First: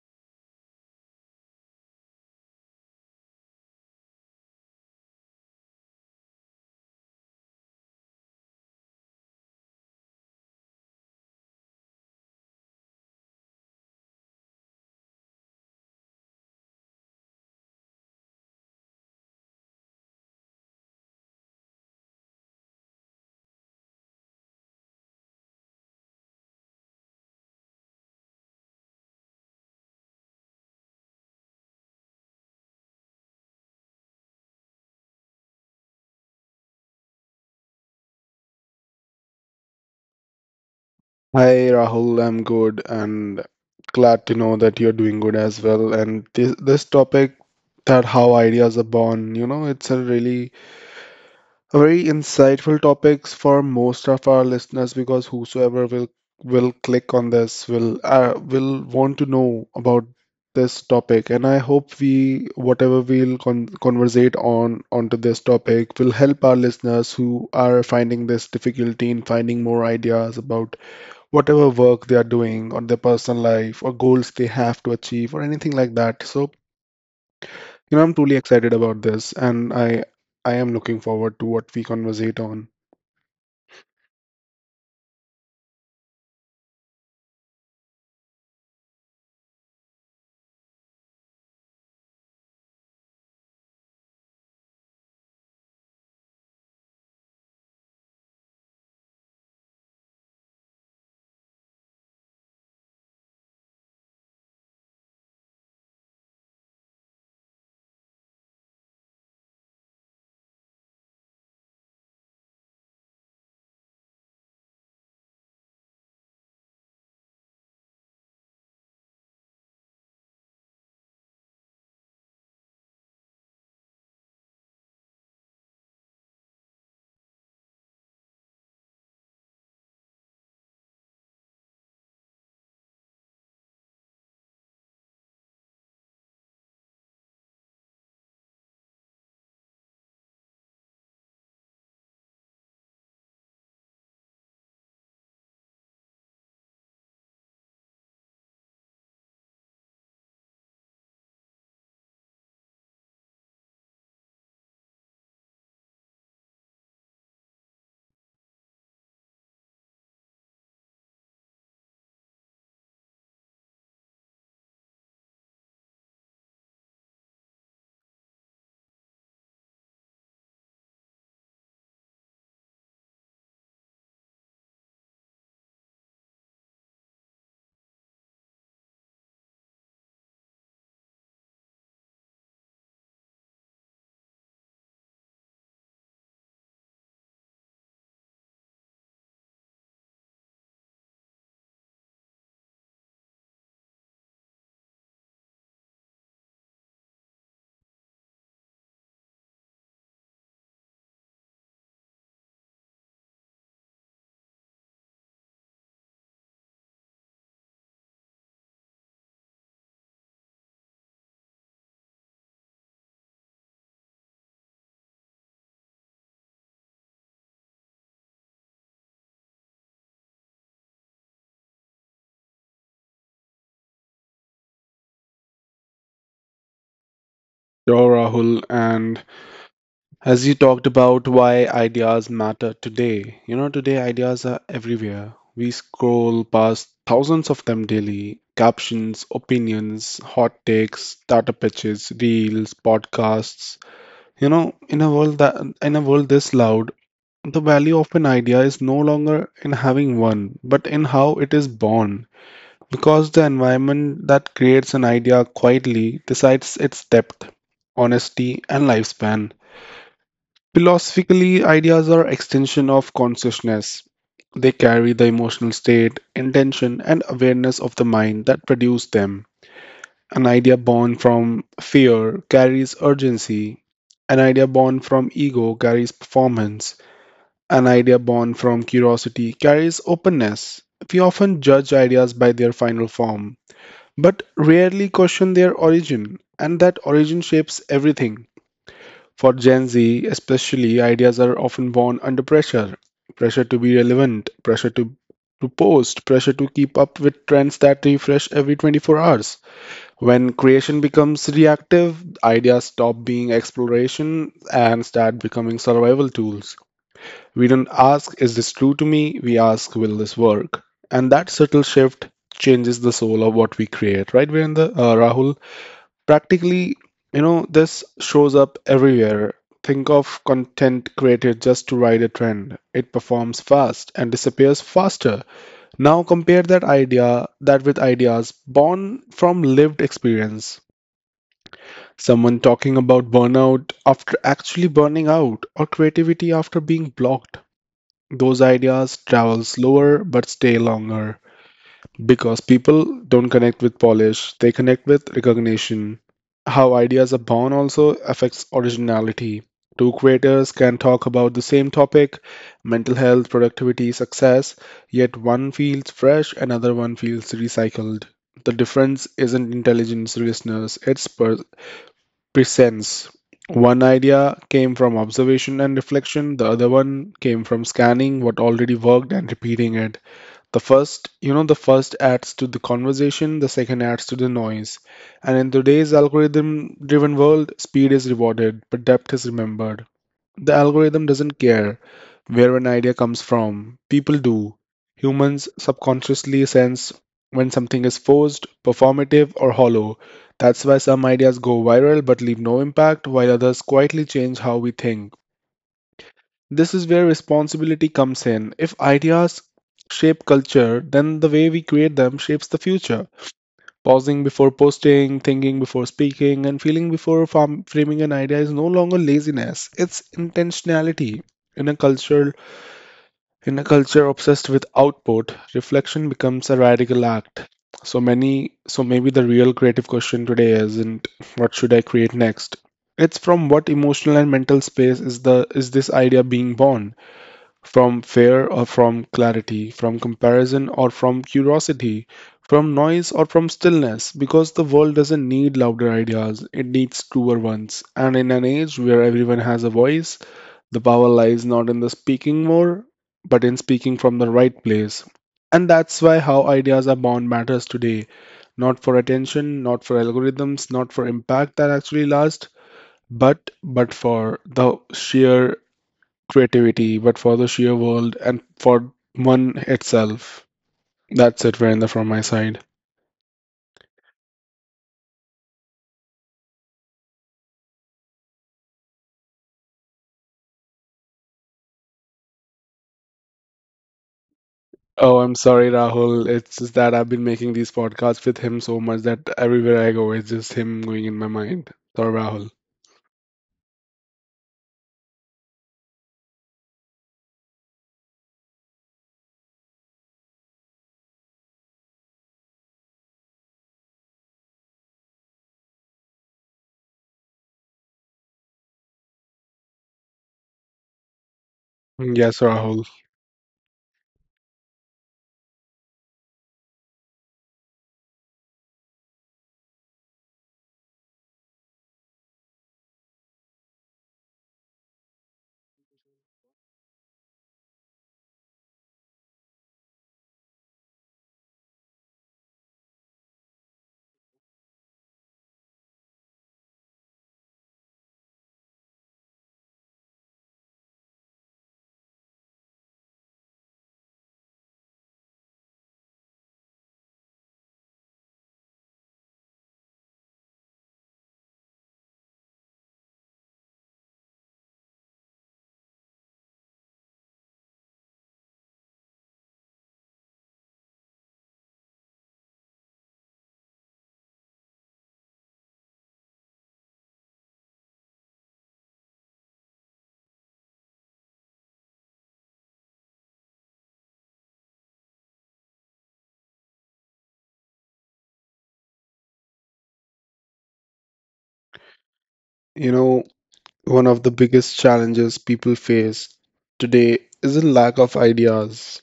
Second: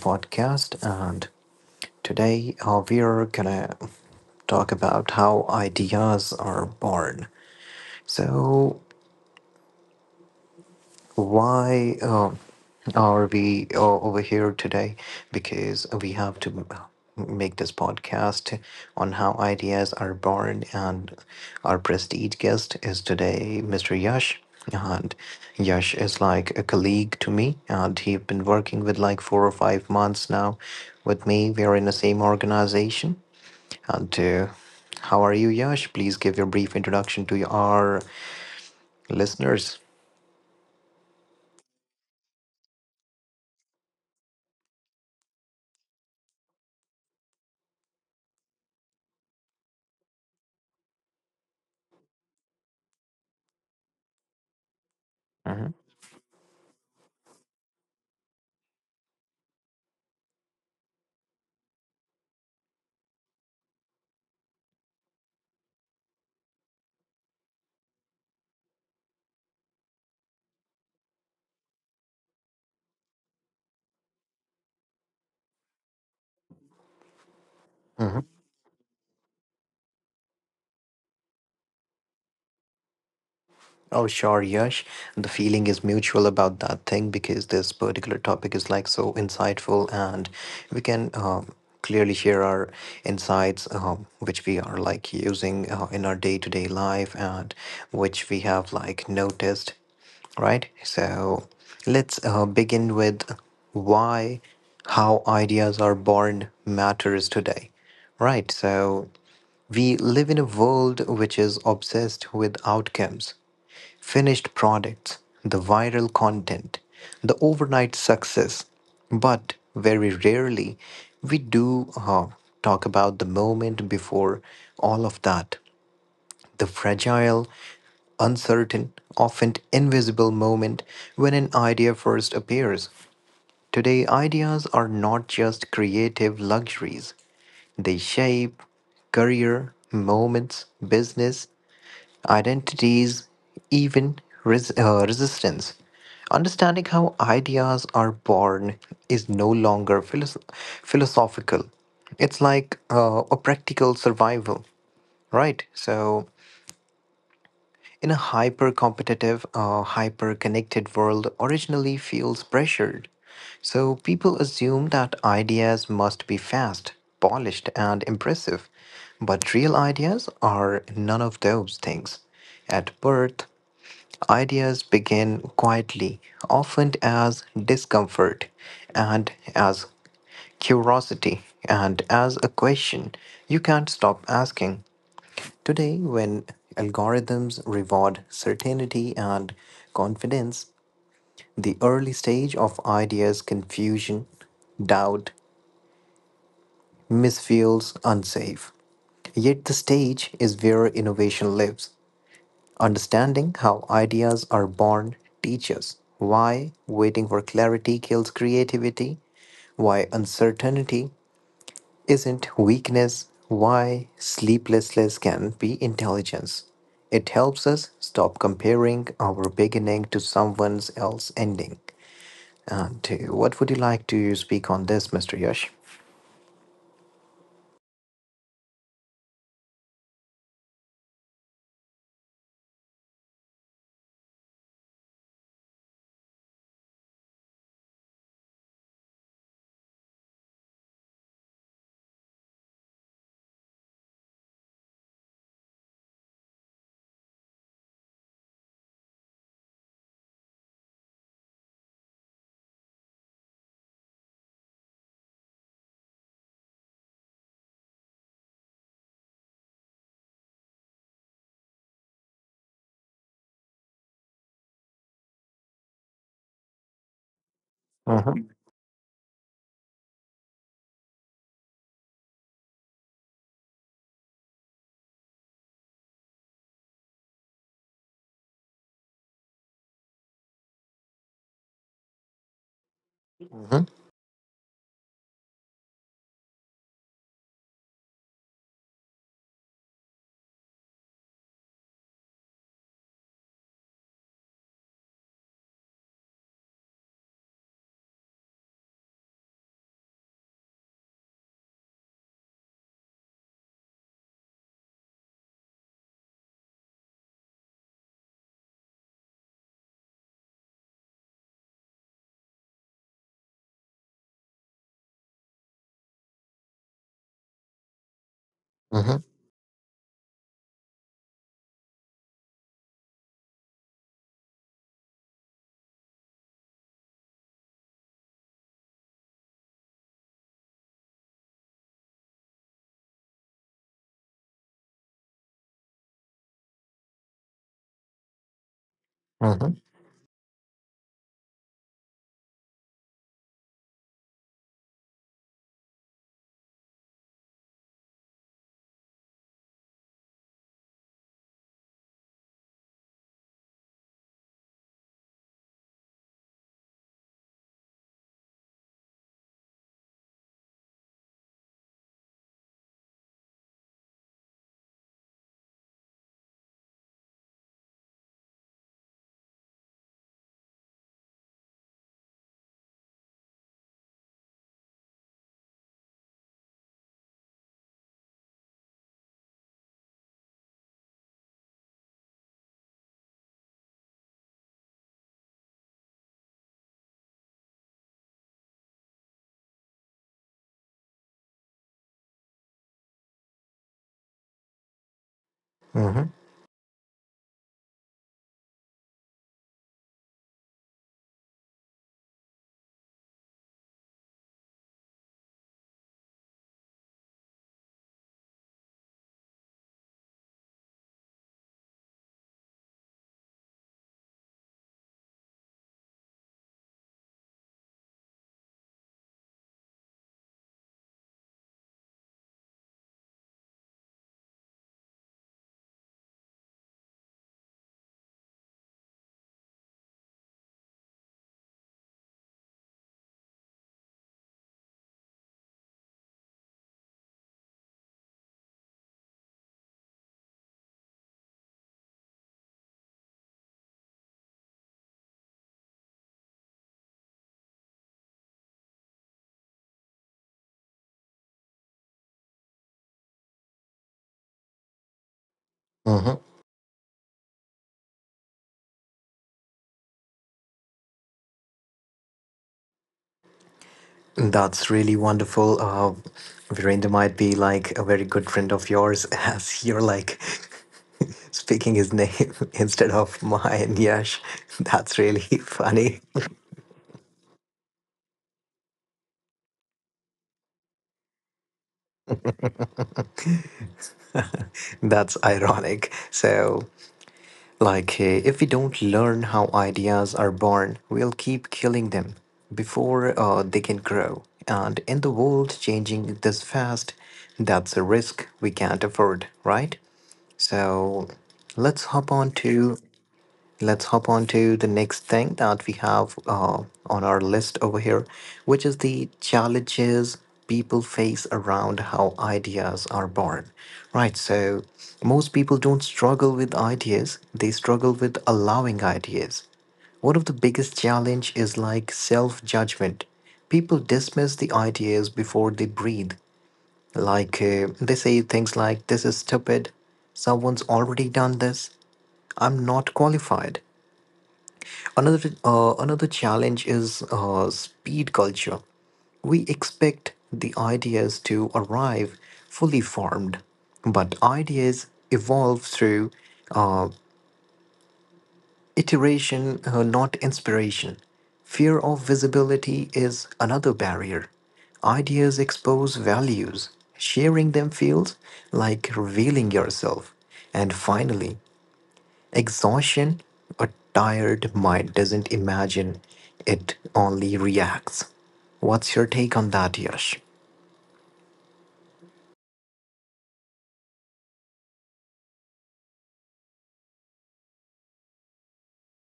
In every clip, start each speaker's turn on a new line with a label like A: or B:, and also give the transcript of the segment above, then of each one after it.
A: podcast. And today we are gonna talk about how ideas are born. So why are we over here today because we have to make this podcast on how ideas are born. And our prestige guest is today Mr. Yash, and Yash is like a colleague to me and he's been working with like 4 or 5 months now with me. We are in the same organization. And how are you, Yash? Please give your brief introduction to our listeners.
B: Hi Rahul, I'm good and glad to know that you're doing good as well. And this topic that how ideas are born, you know, it's a very insightful topics for most of our listeners because whosoever will click on this will want to know about this topic. And I hope we whatever we'll conversate on onto this topic will help our listeners who are finding this difficulty in finding more ideas about whatever work they are doing or their personal life or goals they have to achieve or anything like that. So, you know, I'm
A: Mhm.
B: truly excited about this and I am looking forward to what we conversate on.
A: Oh, sure, Yash. The feeling is mutual about that thing because this particular topic is like so insightful, and we can clearly share our insights, which we are like using in our day to day life, and which we have like noticed, right? So let's begin with why how ideas are born matters today, right? So we live in a world which is obsessed with outcomes, finished products, the viral content, the overnight success, but very rarely we do talk about the moment before all of that, the fragile, uncertain, often invisible moment when an idea first appears. Today, ideas are not just creative luxuries, they shape career, moments, business, identities, even resistance. Understanding how ideas are born is no longer philosophical. It's like a practical survival, right? So, in a hyper competitive, hyper connected world, originally feels pressured. So people assume that ideas must be fast, polished, and impressive. But real ideas are none of those things. At birth, ideas begin quietly, often as discomfort and as curiosity and as a question you can't stop asking. Today, when algorithms reward certainty and confidence, the early stage of ideas confusion, doubt, misfeels unsafe. Yet the stage is where innovation lives. Understanding how ideas are born teaches why waiting for clarity kills creativity, why uncertainty isn't weakness, why sleeplessness can be intelligence. It helps us stop comparing our beginning to someone else's ending. And what would you like to speak on this, Mr. Yash?
B: Sure, Rahul, and as you talked about why ideas matter today, you know, today ideas are everywhere. We scroll past thousands of them daily captions, opinions, hot takes, startup pitches, reels, podcasts. You know, in a world this loud, the value of an idea is no longer in having one, but in how it is born, because the environment that creates an idea quietly decides its depth, honesty, and lifespan. Philosophically, ideas are extension of consciousness. They carry the emotional state, intention, and awareness of the mind
A: Mm-hmm.
B: that produced them. An idea born from fear carries urgency. An idea born from ego carries performance. An idea born from curiosity carries openness. We often judge ideas by their final form,
A: Mm-hmm.
B: but rarely question their origin, and that origin shapes everything. For Gen Z, especially, ideas are often born under pressure pressure to be relevant, to post, pressure to keep up with trends that refresh every 24 hours. When creation becomes reactive, ideas stop being exploration and start becoming survival tools. We don't ask, is this true to me? We ask, will this work? And that subtle shift changes the soul of what we create, right, We're Virendra? Rahul? Practically, you know, this shows up
A: Mm-hmm.
B: everywhere. Think of content created just to ride a trend. It performs fast and disappears faster. Now compare that idea that with ideas born from lived experience. Someone talking about burnout after actually burning out or creativity after being blocked. Those ideas travel
A: Mm-hmm.
B: slower but stay longer because people don't connect with polish, they connect with recognition. How ideas are born also affects originality. Two creators can talk about the same topic mental health, productivity, success yet one feels fresh, another one feels recycled. The difference isn't intelligence, listeners, presents. One idea came from observation and reflection, the other one came from scanning what already worked and repeating it. The first, you know, the first adds to the conversation, the second adds to the noise. And in today's algorithm driven world, speed is rewarded, but depth is remembered. The algorithm doesn't care where an idea comes from. People do. Humans subconsciously sense when something is forced, performative, or hollow. That's why some ideas go viral but leave no impact, while others quietly change how we think.
A: Mm-hmm.
B: This is where responsibility comes in. If ideas shape culture, then the way we create them shapes the future. Pausing before posting, thinking before speaking, and feeling before framing an idea is no longer laziness. It's intentionality. In a culture, in a culture obsessed with output, reflection becomes a radical act. So many, so maybe the real creative question today isn't what should I create next. It's from what emotional and mental space is the is this idea being born? From fear or from clarity, from comparison or from curiosity, from noise or from stillness, because the world doesn't need louder ideas, it needs truer ones. And in an age where everyone has a voice, the power lies not in the speaking more, but in speaking from the right place. And that's why how ideas are born matters today. Not for attention, not for algorithms, not for impact that actually last, but for the sheer
A: Mm-hmm.
B: creativity, but for the sheer world and for one itself. That's it, Virender, from my side.
A: That's really wonderful. Virendra might be like a very good friend of yours as you're like speaking his name instead of mine, Yash. That's
B: Oh,
A: really
B: I'm sorry,
A: funny.
B: Rahul. It's just that I've been making these podcasts with him so much that everywhere I go, it's just him going in my mind. Sorry, Rahul.
A: That's ironic. So, like, eh, if we don't learn how ideas are born, we'll keep killing them before they can grow. And in the world changing this fast, that's a risk we can't afford, right? So, let's hop on
B: Yes,
A: to
B: Rahul.
A: let's hop on to the next thing that we have on our list over here, which is the challenges people face around how ideas are born. Right, so most people don't struggle with ideas, they struggle with allowing ideas. One of the biggest challenge is like self-judgment. People dismiss the ideas before they breathe. Like they say things like this is stupid, someone's already done this, I'm not qualified. Another challenge is speed culture. We expect the ideas to arrive fully formed, but ideas evolve through uh, iteration, not inspiration. Fear of visibility is another barrier. Ideas expose values. Sharing them feels like revealing yourself. And finally, exhaustion, a tired mind doesn't imagine, it only reacts. What's your take on that, Yash?
B: You know, one of the biggest challenges people face today is a lack of ideas.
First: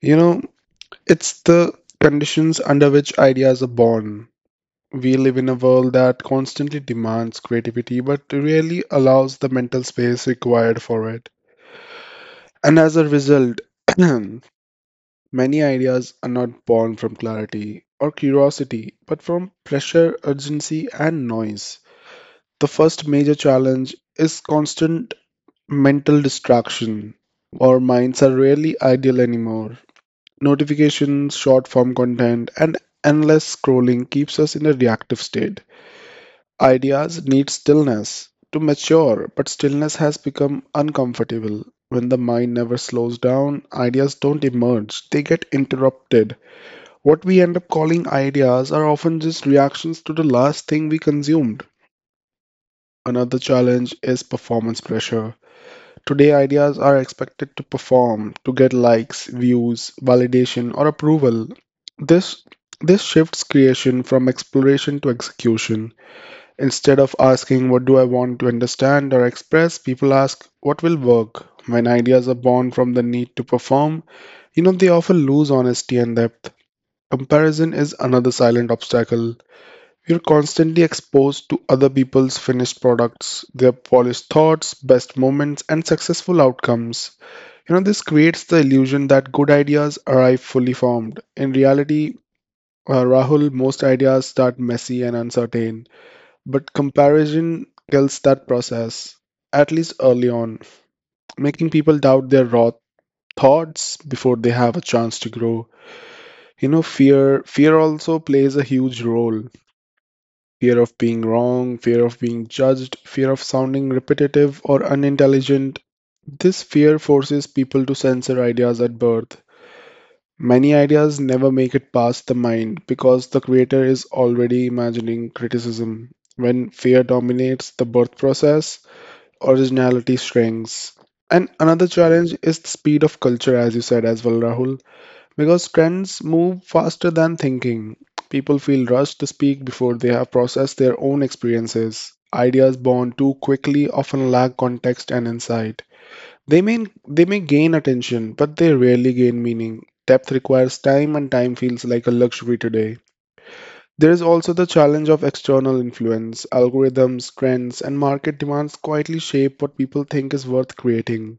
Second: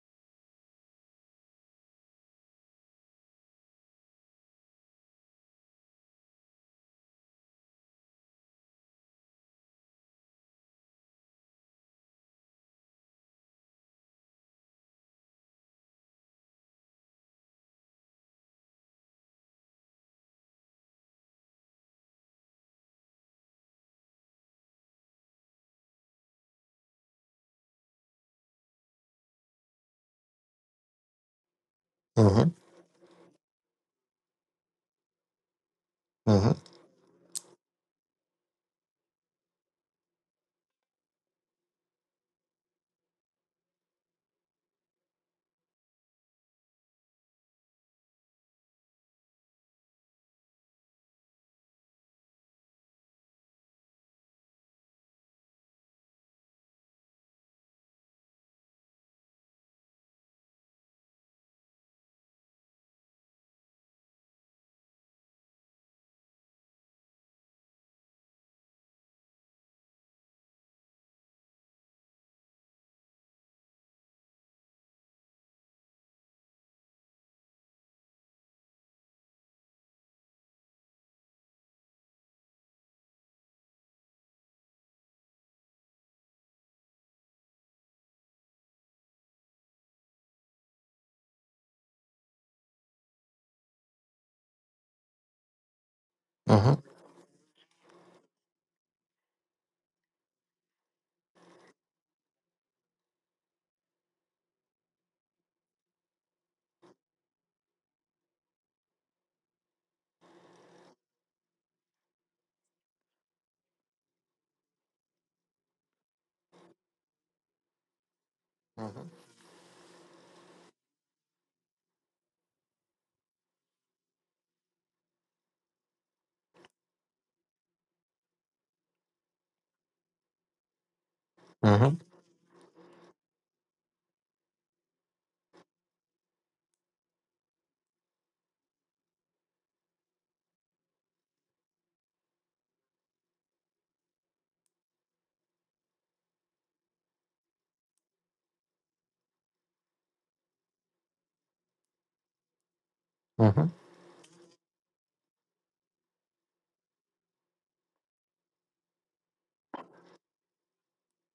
B: You know, it's the conditions under which ideas are born. We live in a world that constantly demands creativity but rarely allows the mental space required for it. And as a result, many ideas are not born from clarity or curiosity, but from pressure, urgency, and noise. The first major challenge is constant mental distraction. Our minds are rarely idle anymore. Notifications, short form
A: Mm-hmm,
B: content, and endless scrolling keeps us in a reactive state.
A: mm-hmm,
B: Ideas need stillness to mature, but stillness has become uncomfortable. When the mind never slows down, ideas don't emerge, they get interrupted. What we end up calling ideas are often just reactions to the last thing we consumed. Another challenge is performance pressure. Today, ideas are expected to perform to get likes, views, validation, or approval. This this shifts creation from exploration to execution. Instead of asking what do I want to understand or express, people ask what will work. When ideas are born from the need to perform, you know they often lose honesty and depth. Comparison is another silent obstacle. We're constantly exposed to other people's finished products, their polished thoughts, best moments, and successful outcomes. You know, this creates the illusion that good ideas arrive fully formed. In reality, Rahul, most ideas start messy and uncertain, but
A: mm-hmm,
B: comparison kills that process, at least early on, making people doubt their raw thoughts before they have a chance to grow. You know, fear also plays a huge role. Fear of being wrong, fear of being judged, fear of sounding repetitive or unintelligent. This fear forces people to censor ideas at birth. Many ideas never make it past the mind because the creator is already imagining criticism. When fear dominates the birth process, originality shrinks. And another
A: mm-hmm,
B: challenge is the speed of culture, as you said as well, Rahul. Because trends move faster than thinking, people feel rushed to speak before they have processed their own experiences. Ideas born too quickly often lack context and insight. They may gain attention, but they rarely gain meaning. Depth requires time, and time feels like a luxury today.
A: mm-hmm,
B: There is also the challenge of external influence. Algorithms, trends, and market demands quietly shape what people think is worth creating.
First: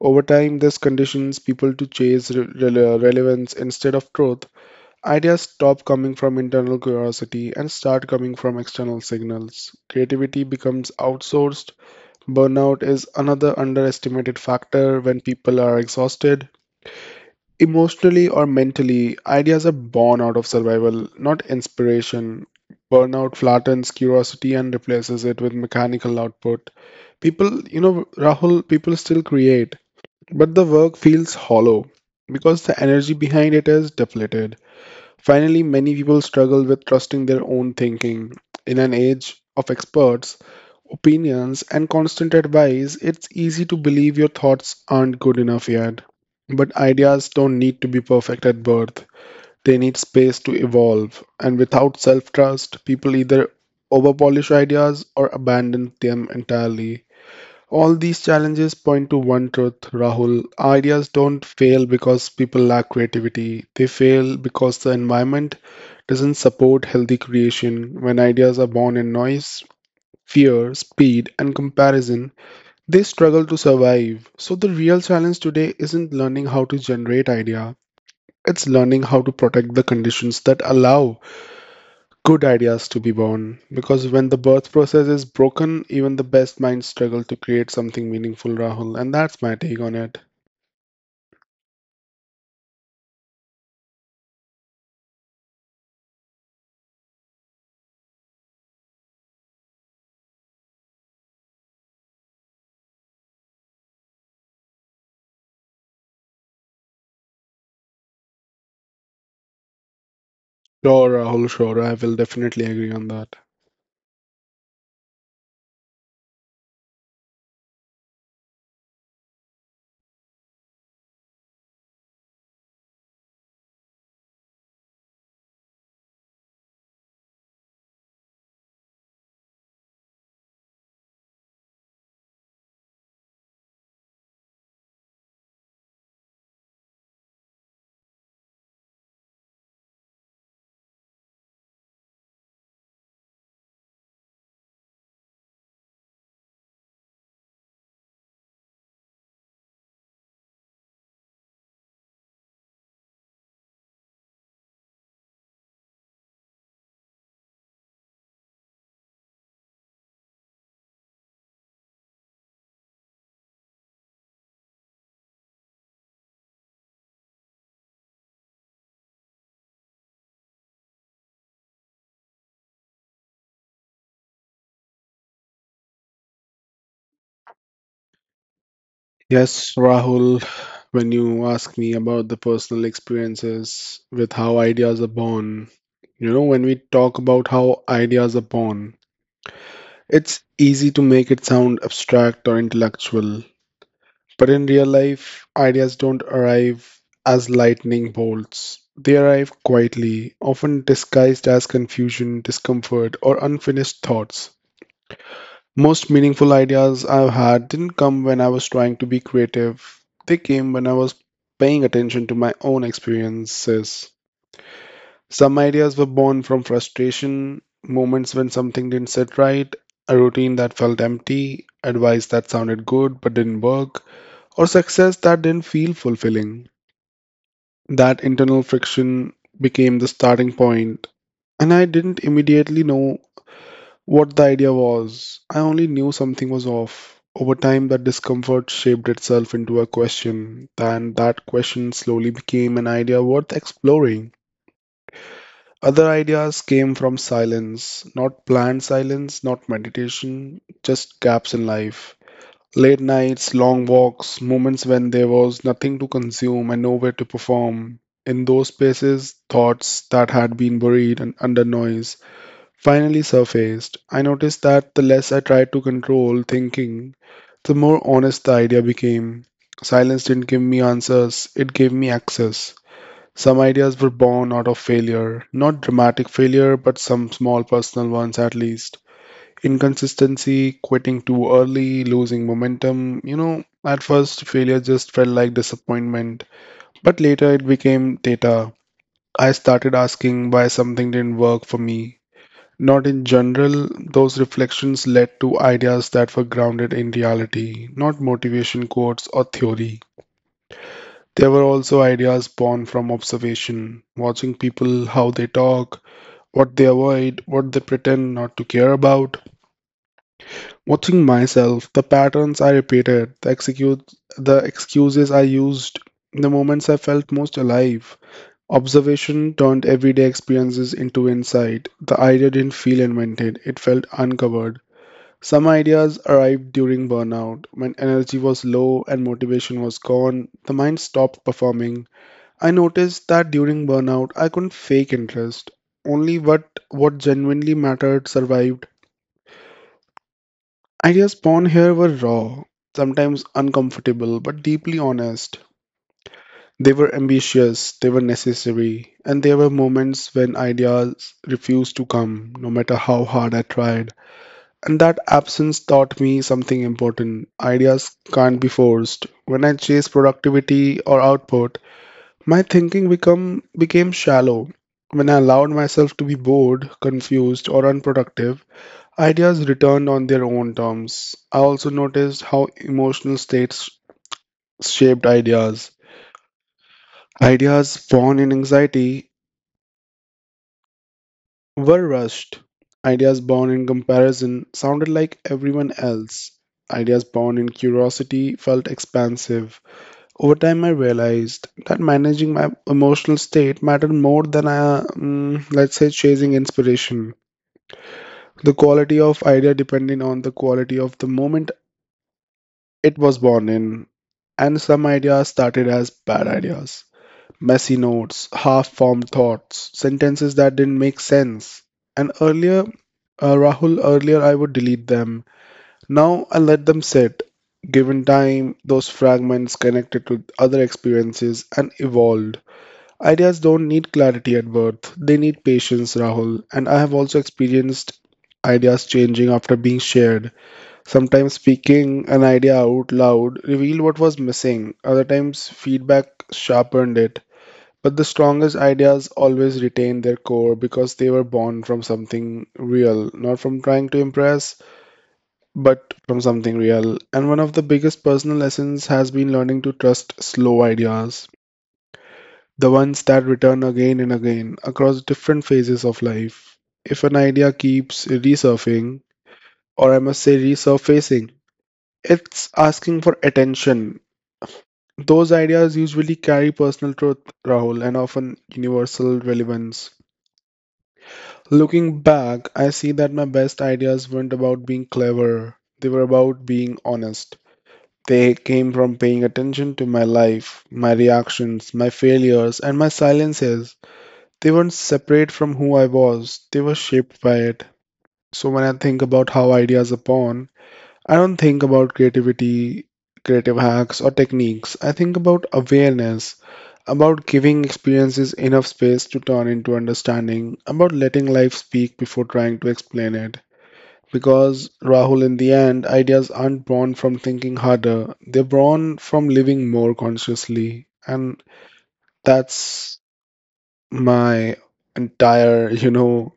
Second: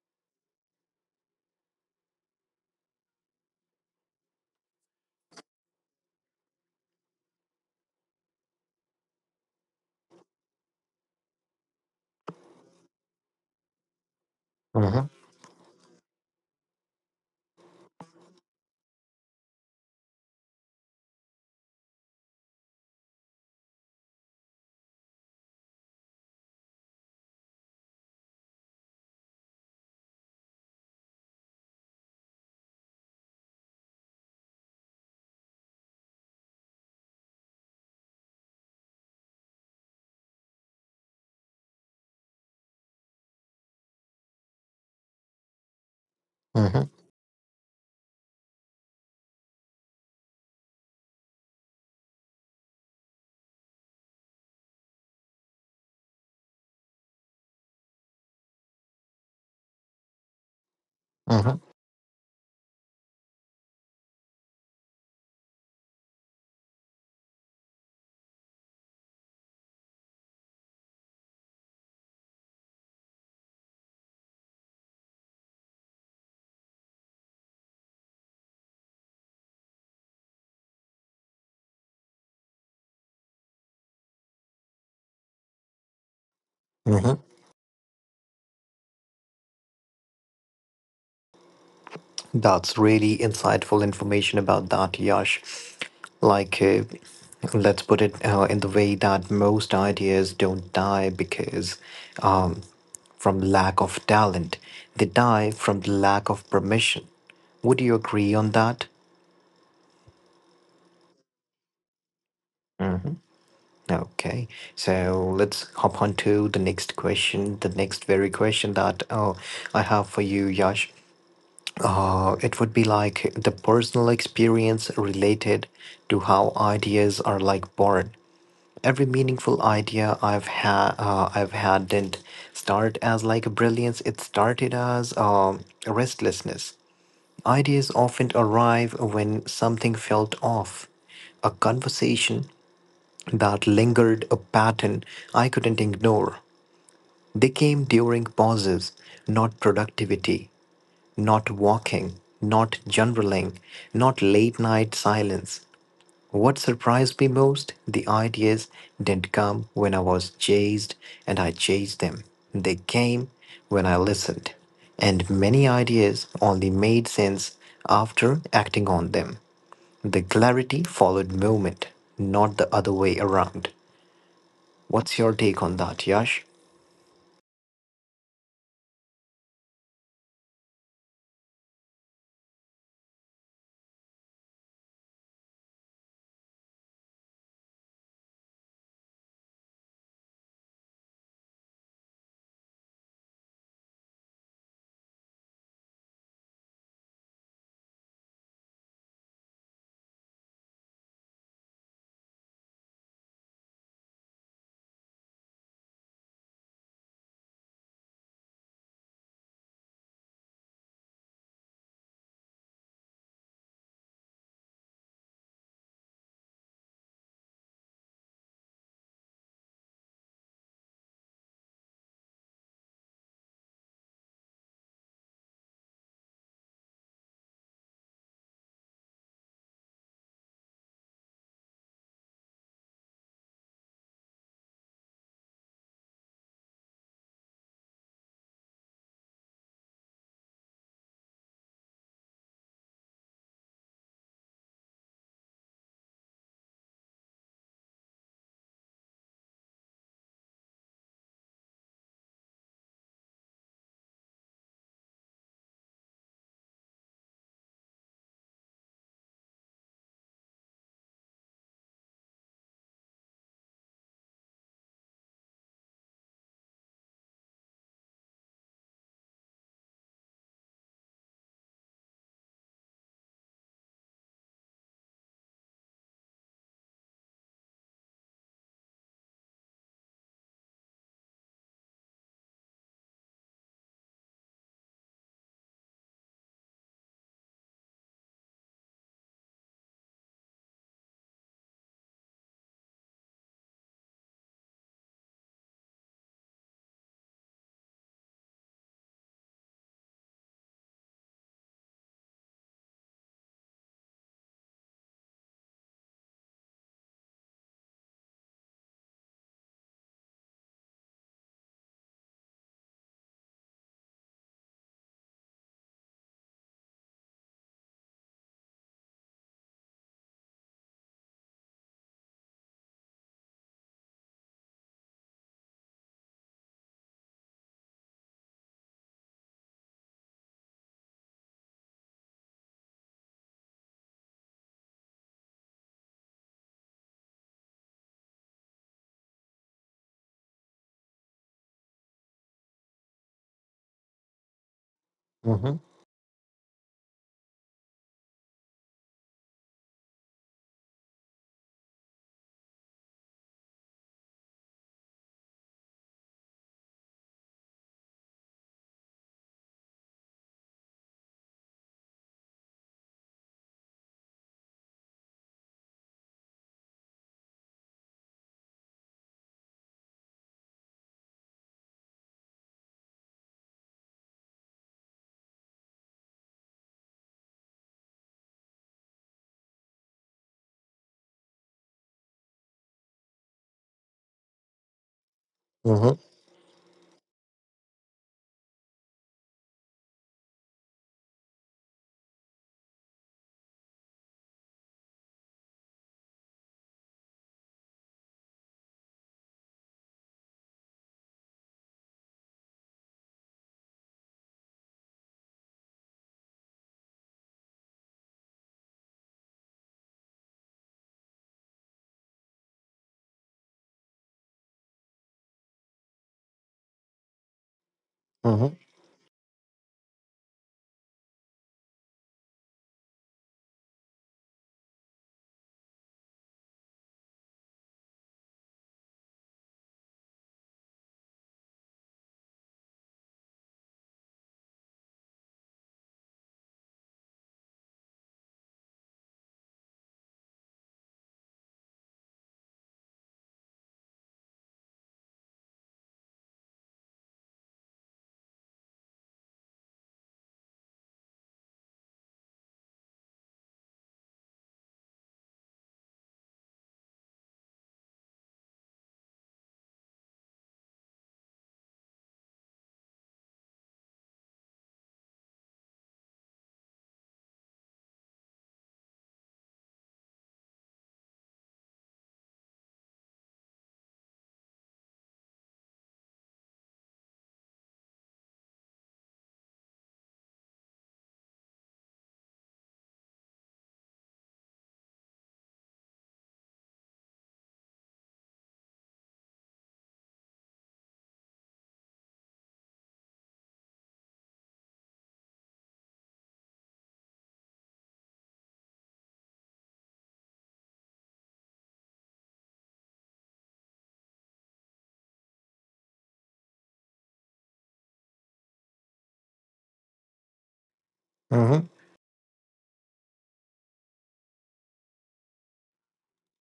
B: Over time, this conditions people to chase relevance instead of truth. Ideas stop coming from internal curiosity and start coming from external signals. Creativity becomes outsourced. Burnout is another underestimated factor
A: mm-hmm,
B: when people are exhausted. Emotionally or mentally, ideas are born out of survival, not inspiration. Burnout flattens curiosity and replaces it with mechanical output. Rahul, people still create, but the work feels hollow because the energy behind it is depleted. Finally, many people struggle with trusting their own thinking. In an age of experts, opinions, and constant advice, it's easy to believe your thoughts aren't good enough yet. But
A: mm-hmm,
B: ideas don't need to be perfect at birth, they need space to evolve. And without self trust, people either overpolish ideas or abandon them entirely. All these challenges point to one truth, Rahul. Ideas don't
A: mm-hmm.
B: fail because people lack creativity. They fail because the environment doesn't support healthy creation. When ideas are born in noise, fear, speed, and comparison, they struggle to survive. So the real challenge today isn't learning how to generate idea. It's learning how to protect the conditions that allow good ideas to be born because when the birth process is broken, even the best minds
A: Mm-hmm.
B: struggle to create something meaningful, Rahul. And that's my take on it.
A: That's really insightful information about that, Yash. Like, let's put it in the way that most ideas don't die because um, from lack of talent. They die from the lack of permission. Would you agree on that?
B: Sure, Rahul, sure. I will definitely agree on that.
A: Okay, so let's hop on to the next question. The next very question that oh, I have for you, Yash. It would be like the personal experience related to how ideas are like born. Every meaningful idea I've had didn't start as like a brilliance. It started as a restlessness. Ideas often arrive when something felt off, a conversation that lingered, a pattern I couldn't ignore. They came during pauses, not productivity, not walking, not generaling, not late night silence. What surprised me most? The ideas didn't come when I was chased and I chased them. They came when I listened. And many ideas only made sense after acting on them. The clarity followed movement, not the other way around. What's your take on that, Yash?
B: Yes, Rahul, when you ask me about the personal experiences with how ideas are born, you know, when we talk about how ideas are born, it's easy to make it sound abstract or intellectual, but in real life, ideas don't arrive as lightning bolts. They arrive quietly, often disguised as confusion, discomfort, or unfinished thoughts. Most meaningful ideas I've had didn't come when I was trying to be creative, they came when I was paying attention to my own experiences. Some ideas were born from frustration, moments when something didn't sit right, a routine that felt empty, advice that sounded good but didn't work or success that didn't feel fulfilling. That internal friction became the starting point, and I didn't immediately know what the idea was. I only knew something was off. Over time, that discomfort shaped itself into a question, and that question slowly became an idea worth exploring. Other ideas came from silence, not planned silence, not meditation, just gaps in life. Late nights, long walks, moments when there was nothing to consume and nowhere to perform. In those spaces, thoughts that had been buried and under noise finally surfaced. I noticed that the less I tried to control thinking, the more honest the idea became. Silence didn't give me answers, it gave me access. Some ideas were born out of failure, not dramatic failure, but some small personal ones at least. Inconsistency, quitting too early, losing momentum. You know, at first, failure just felt like disappointment, but later it became data. I started asking why something didn't work for me. Not in general, those reflections led to ideas that were grounded in reality, not motivation quotes or theory. There were also ideas born from observation, watching people, how they talk, what they avoid, what they pretend not to care about. Watching myself, the patterns I repeated, the execute, the excuses I used, the moments I felt most alive. Observation turned everyday experiences into insight. The idea didn't feel invented; it felt uncovered. Some ideas arrived during burnout, when energy was low and motivation was gone. The mind stopped performing. I noticed that during burnout, I couldn't fake interest. Only what genuinely mattered survived. Ideas born here were raw, sometimes uncomfortable, but deeply honest.
A: Mm-hmm.
B: They were ambitious, they were necessary, and there were moments when ideas refused to come, no matter how hard I tried. And that absence taught me something important: ideas can't be forced. When I chase productivity or output, my became shallow. When I allowed myself to be bored, confused, or unproductive, ideas return on their own terms. I also noticed how emotional states shaped ideas. Ideas born in anxiety were rushed. Ideas born in comparison sounded like everyone
A: Mm-hmm.
B: else. Ideas born in curiosity felt expansive. Over time, I realized that managing my emotional state mattered more than, let's say, chasing inspiration. The quality of idea depended on the quality of the moment it was born in, and some ideas started as bad ideas. Messy notes, half formed thoughts, sentences that didn't make sense. And earlier, Rahul, earlier I would delete them. Now I let them sit. Given time, those fragments connected to other experiences and evolved. Ideas don't need clarity at birth, they need patience, Rahul. And I have also experienced ideas changing after being shared. Sometimes speaking an idea out loud revealed what was missing, other times feedback sharpened it. But the strongest ideas always retain their core because they were born from something real, not from trying to impress, but from something real. And one of the biggest personal lessons has been learning to trust slow ideas, the ones that return again and again across different phases of life. If an idea keeps resurfacing, or I must say resurfacing, it's asking for attention. Those ideas usually carry personal truth, Rahul, and often universal relevance. Looking back, I see that my best ideas weren't about being clever, they were about being honest. They came from paying attention to my life, my reactions, my failures, and my silences. They weren't separate from who I was, they were shaped by it. So when I think about how ideas are born, I don't think about creativity, creative hacks, or techniques. I think about awareness, about giving experiences enough space to turn into understanding, about letting life speak before trying to explain it. Because, Rahul, in the end, ideas aren't born from thinking harder, they're born from living more consciously. And
A: Mm-hmm.
B: that's my entire,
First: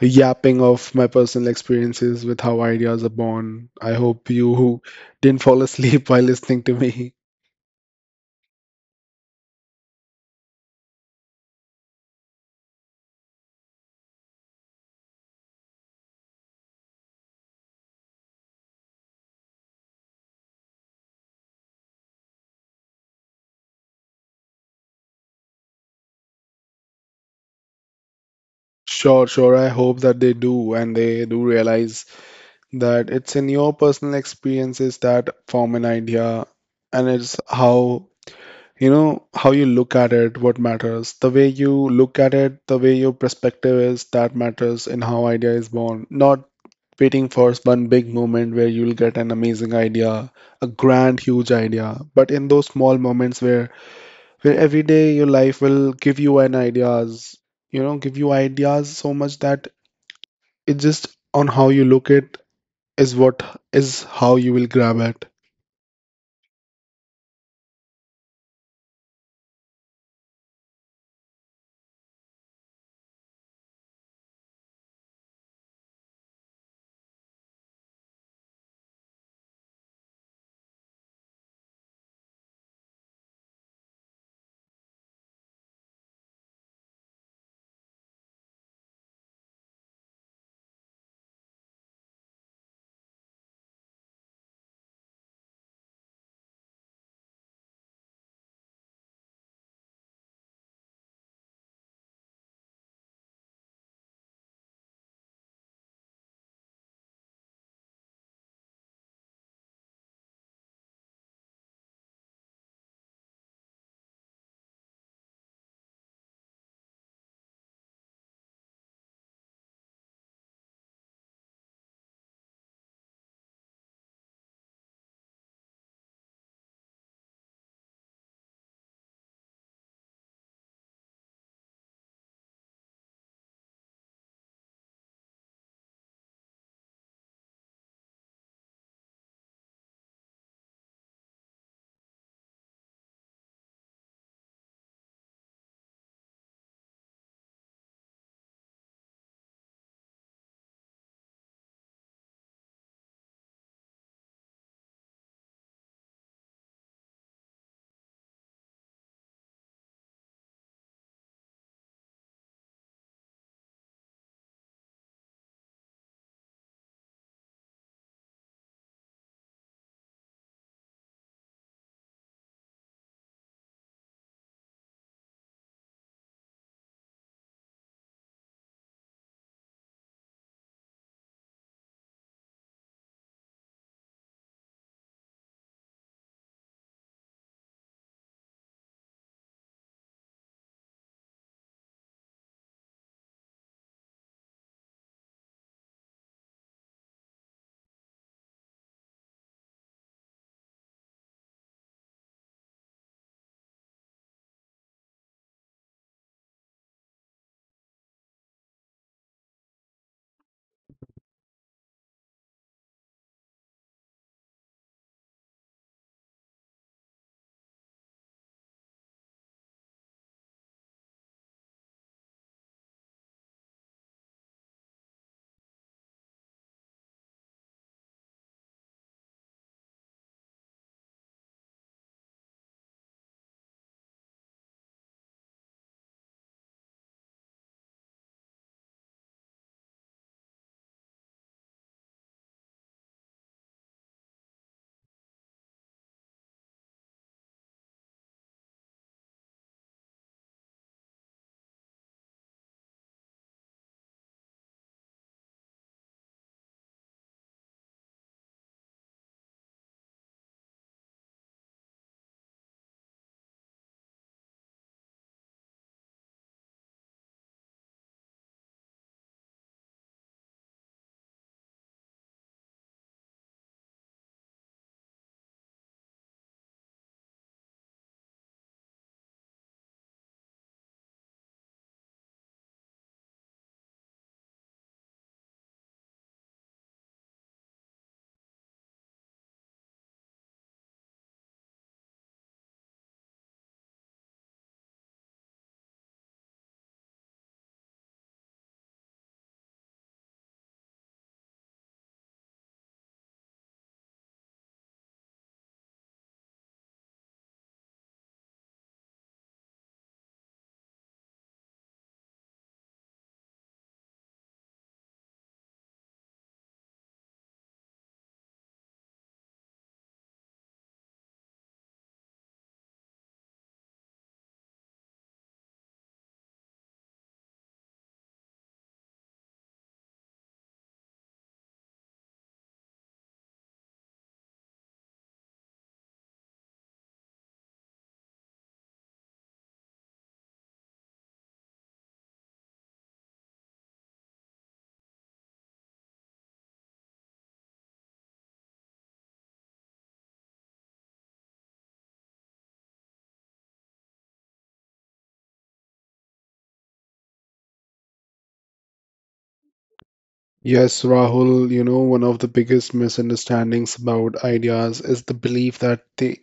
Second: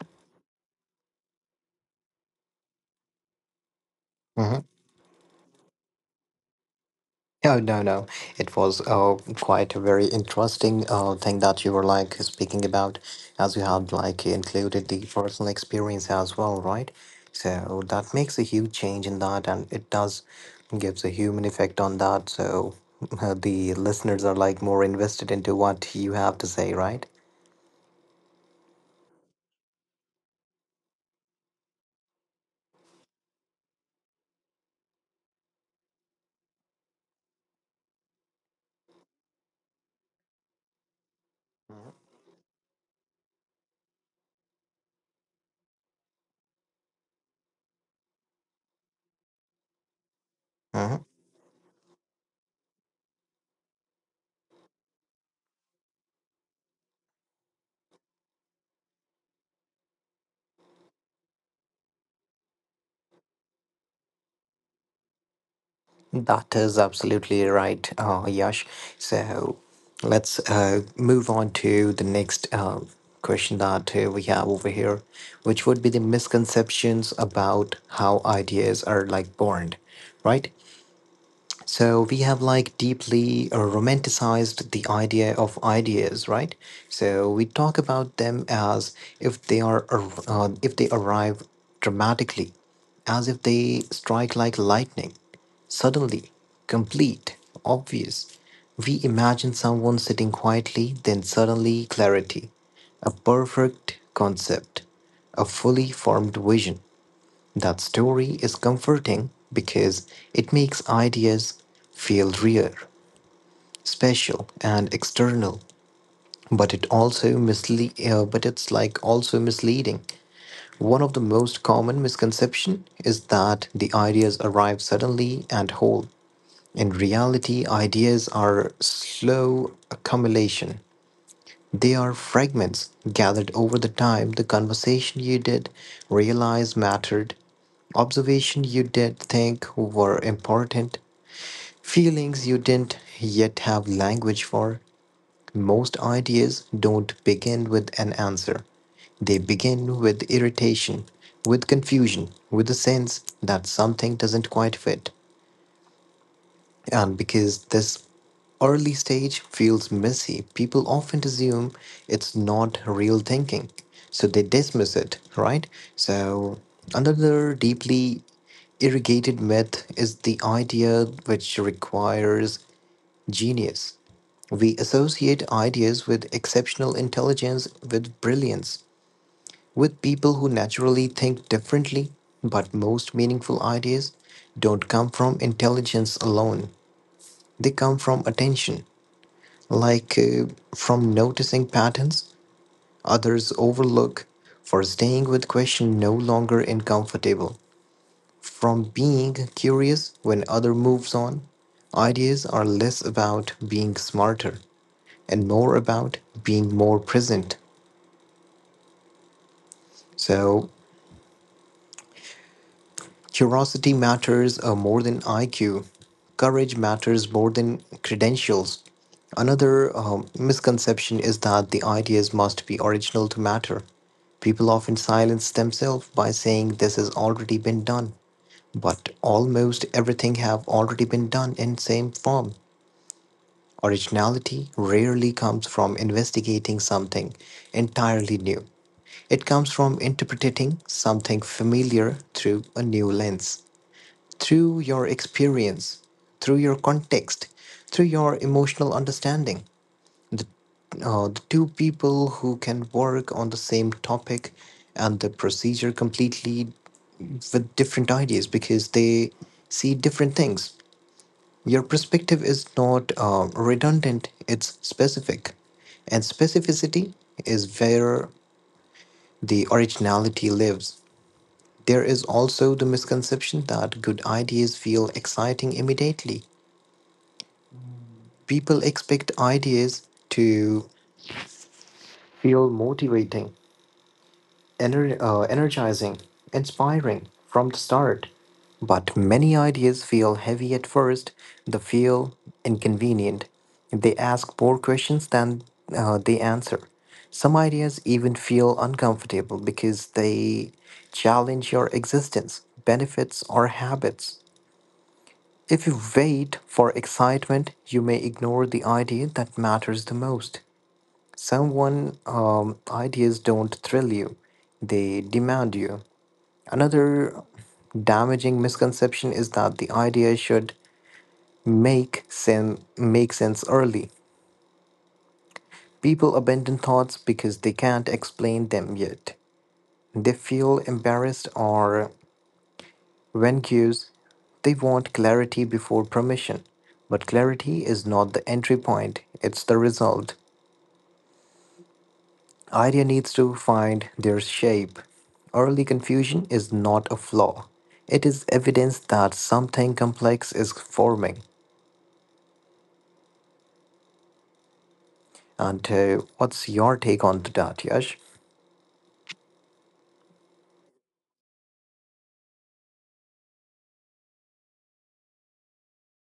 B: yapping of my personal experiences with how ideas are born. I hope
A: Mm-hmm.
B: you didn't fall asleep while listening to me.
A: Oh, no, no. It was quite a very interesting thing that you were like speaking about, as you had like included the personal experience as well, right? So that makes a huge change in that, and it does gives a human effect on that. So the listeners are like more invested into what you have to say, right?
B: Sure, sure. I hope that they do and they do realize that it's in your personal experiences that form an idea, and it's how, you know, how you look at it, what matters, the way you look at it, the way your perspective is, that matters in how idea is born, not waiting for one big moment where you'll get an amazing idea, a
A: Mhm.
B: grand huge idea, but in those small moments where every day your life will give you an ideas, you know, give you ideas so much that it just, on how you look it, is what is how you will grab it.
A: That is absolutely right, Yash. So let's move on to the next question that we have over here, which would be the misconceptions about how ideas are like born, right? So we have like deeply romanticized the idea of ideas, right? So we talk about them as if if they arrive dramatically, as if they strike like lightning, suddenly, complete, obvious. We imagine someone sitting quietly, then suddenly clarity, a perfect concept, a fully formed vision. That story is comforting because it makes ideas feel rare, special, and external. But it's like also misleading. One of the most common misconception is that the ideas arrive suddenly and whole. In reality, ideas are slow accumulation. They are fragments gathered over the time the conversation you did realize mattered, observation you did think were important, feelings you didn't yet have language for. Most ideas don't begin with an answer. They begin with irritation, with confusion, with the sense that something doesn't quite fit. And because this early stage feels messy, people often assume it's not real thinking. So they dismiss it, right? So, another deeply irrigated myth is the idea which requires genius. We associate ideas with exceptional intelligence, with brilliance, with people who naturally think differently, but most meaningful ideas don't come from intelligence alone. They come from attention, like from noticing patterns others overlook, for staying with question no longer uncomfortable, from being curious when other moves on. Ideas are less about being smarter and more about being more present. So curiosity matters more than IQ. Courage matters more than credentials. Another misconception is that the ideas must be original to matter. People often silence themselves by saying this has already been done. But almost everything have already been done in same form. Originality rarely comes from investigating something entirely new. It comes from interpreting something familiar through a new lens, through your experience, through your context, through your emotional understanding. The, the two people who can work on the same topic and the procedure completely with different ideas because they see different things. Your perspective is not redundant, it's specific. And specificity is where the originality lives. There is also the misconception that good ideas feel exciting immediately. People expect ideas to feel motivating, energizing, inspiring from the start. But many ideas feel heavy at first, they feel inconvenient. They ask more questions than they answer. Some ideas even feel uncomfortable because they challenge your existence, benefits, or habits. If you wait for excitement, you may ignore the idea that matters the most. Someone ideas don't thrill you, they demand you. Another damaging misconception is that the idea should make sense early. People abandon thoughts because they can't explain them yet. They feel embarrassed or when cues, they want clarity before permission. But clarity is not the entry point, it's the result. Idea needs to find their shape. Early confusion is not a flaw. It is evidence that something complex is forming. And what's your take on that, Yash?
B: Yes, Rahul, you know, one of the biggest misunderstandings about ideas is the belief that they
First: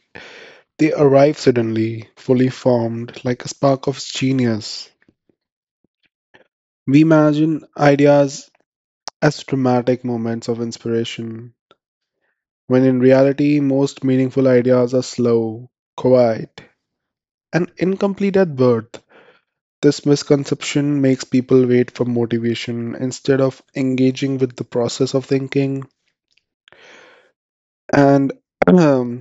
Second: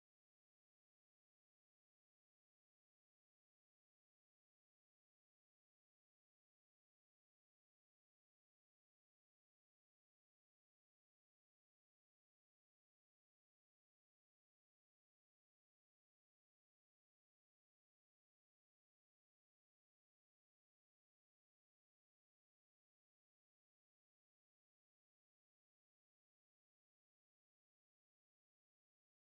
B: they arrive suddenly, fully formed, like a spark of genius. We imagine ideas as dramatic moments of inspiration, when in reality, most meaningful ideas are slow, quiet, and incomplete at birth. This misconception makes people wait for motivation instead of engaging with the process of thinking. And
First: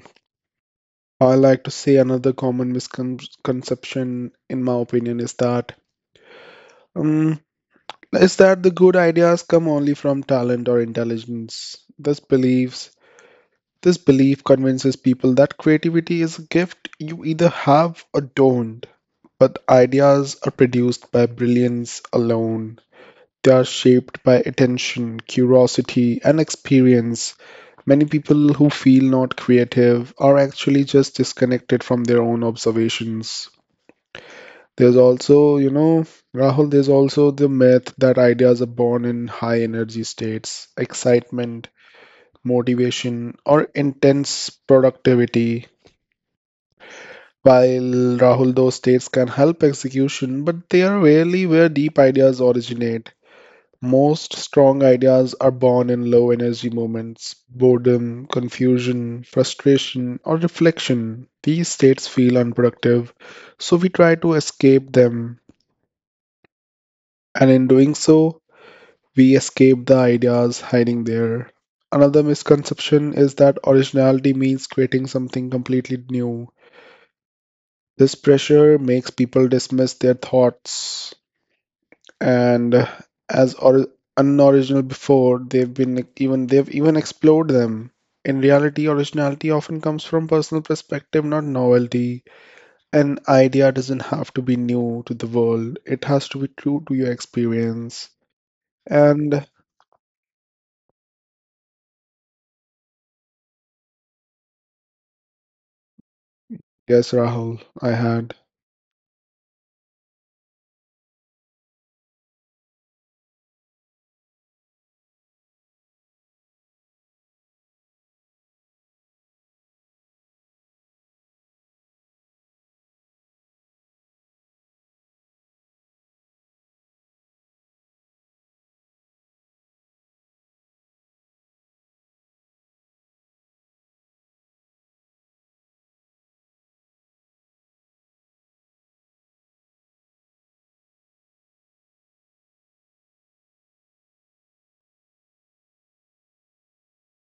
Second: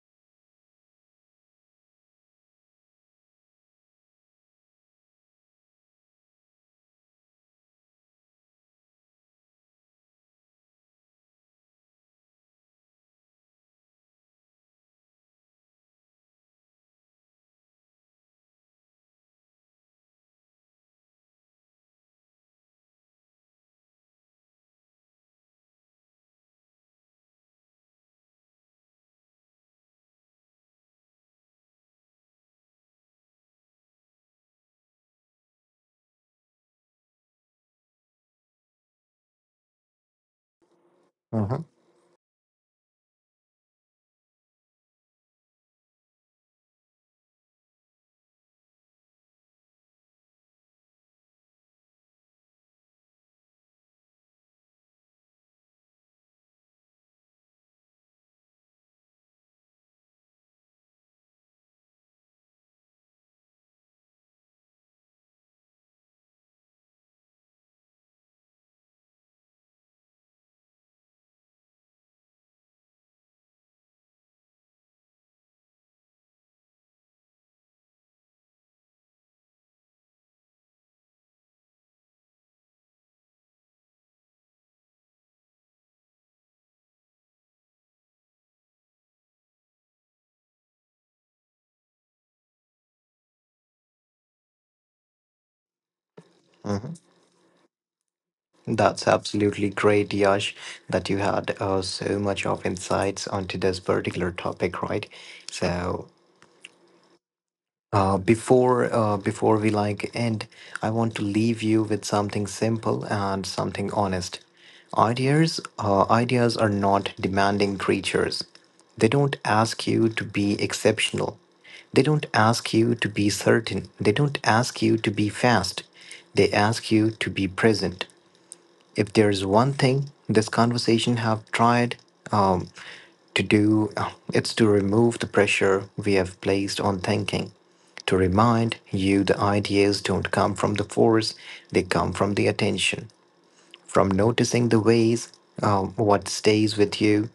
B: I like to say another common misconception, in my opinion, um, is that the good ideas come only from talent or intelligence. This believes this belief convinces people that creativity is a gift you either have or don't. But ideas are produced by brilliance alone. They are shaped by attention, curiosity, and experience. Many people who feel not creative are actually just disconnected from their own observations. There's also, you know, Rahul, there's also the myth that ideas are born in high energy states,
A: Hmm.
B: excitement, motivation, or intense productivity. While, Rahul, those states can help execution, but they are rarely where deep ideas originate. Most strong ideas are born in low energy moments, boredom, confusion, frustration, or reflection. These states feel unproductive, so we try to escape them. And in doing so, we escape the ideas hiding there. Another misconception is that originality means creating something completely new. This pressure makes people dismiss their thoughts and as or unoriginal before they've even explored them. In reality, originality often comes from personal perspective, not novelty. An idea doesn't have to be new to the world. It has to be true
A: Hmm.
B: to your experience.
A: That's
B: And
A: absolutely great, Yash, that you had so much of insights onto this particular topic, right? So
B: yes, Rahul, I
A: Uh,
B: had.
A: before uh, before we like end, I want to leave you with something simple and something honest. Ideas are not demanding creatures. They don't ask you to be exceptional. They don't ask you to be certain. They don't ask you to be fast. They ask you to be present. If there's one thing this conversation have tried um, to do it's to remove the pressure we have placed on thinking, to remind you the ideas don't come from the force, they come from the attention, from noticing the ways what stays with you,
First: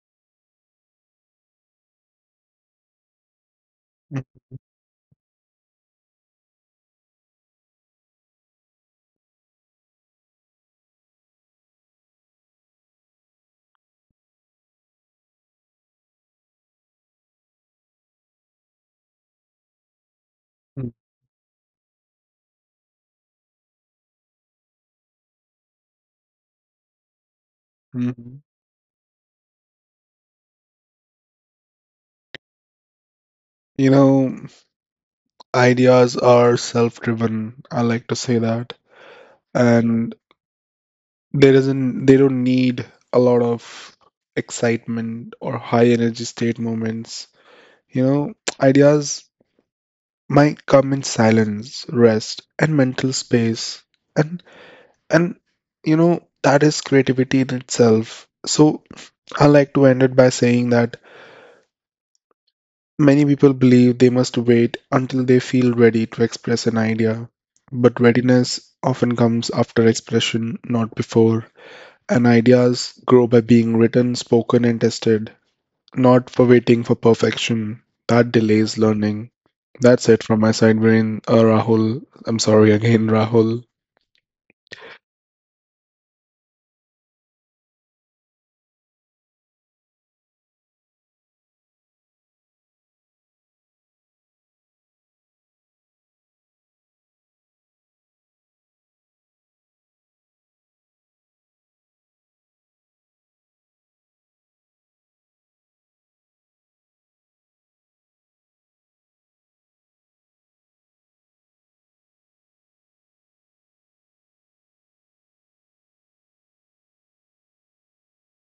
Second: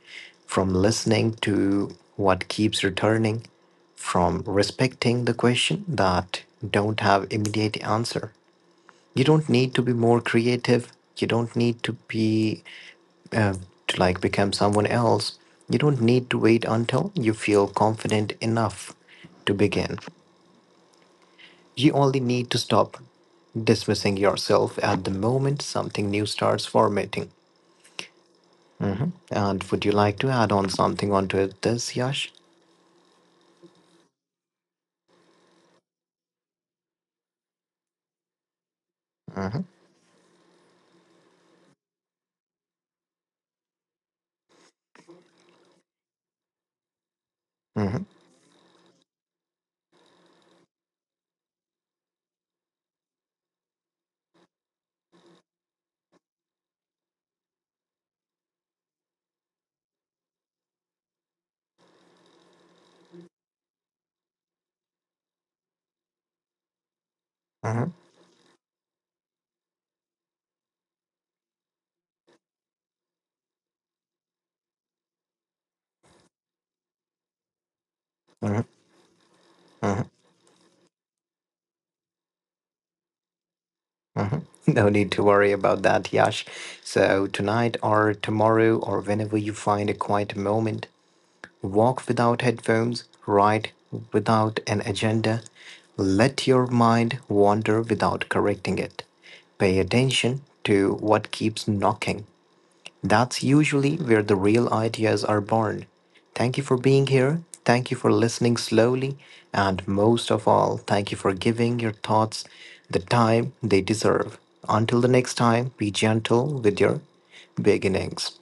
A: from listening to what keeps returning, from respecting the question that don't have immediate answer. You don't need to be more creative. You don't need to be uh, to like become someone else. You don't need to wait until you feel confident enough to begin. You only need to stop dismissing yourself at the moment something new starts formatting.
B: Mhm.
A: And would you like to add on something onto it this, Yash?
B: You know, ideas are self-driven. I like to say that.
A: Mhm,
B: And there isn't, they don't need a lot of excitement or high energy state moments. You
A: mhm,
B: know, ideas might come in silence, rest, and mental space. And and, you know, that is creativity in itself. So I like to end it by saying that many people believe they must wait until they feel ready to express an idea,
A: mhm,
B: but readiness often comes after expression, not before, and ideas grow by being written, spoken, and tested, not for waiting for perfection. That
A: mhm,
B: delays learning.
A: mhm,
B: That's it from my side, Viren. Rahul, I'm sorry again, Rahul.
A: mhm. No need to worry about that, Yash. So tonight or tomorrow or whenever you find a quiet moment, walk without headphones, write without an agenda, let your mind wander without correcting it. Pay attention to what keeps knocking. That's usually where the real ideas are born. Thank you for being here. Thank you for listening slowly. And most of all, thank you for giving your thoughts the time they deserve. Until the next time, be gentle with your beginnings.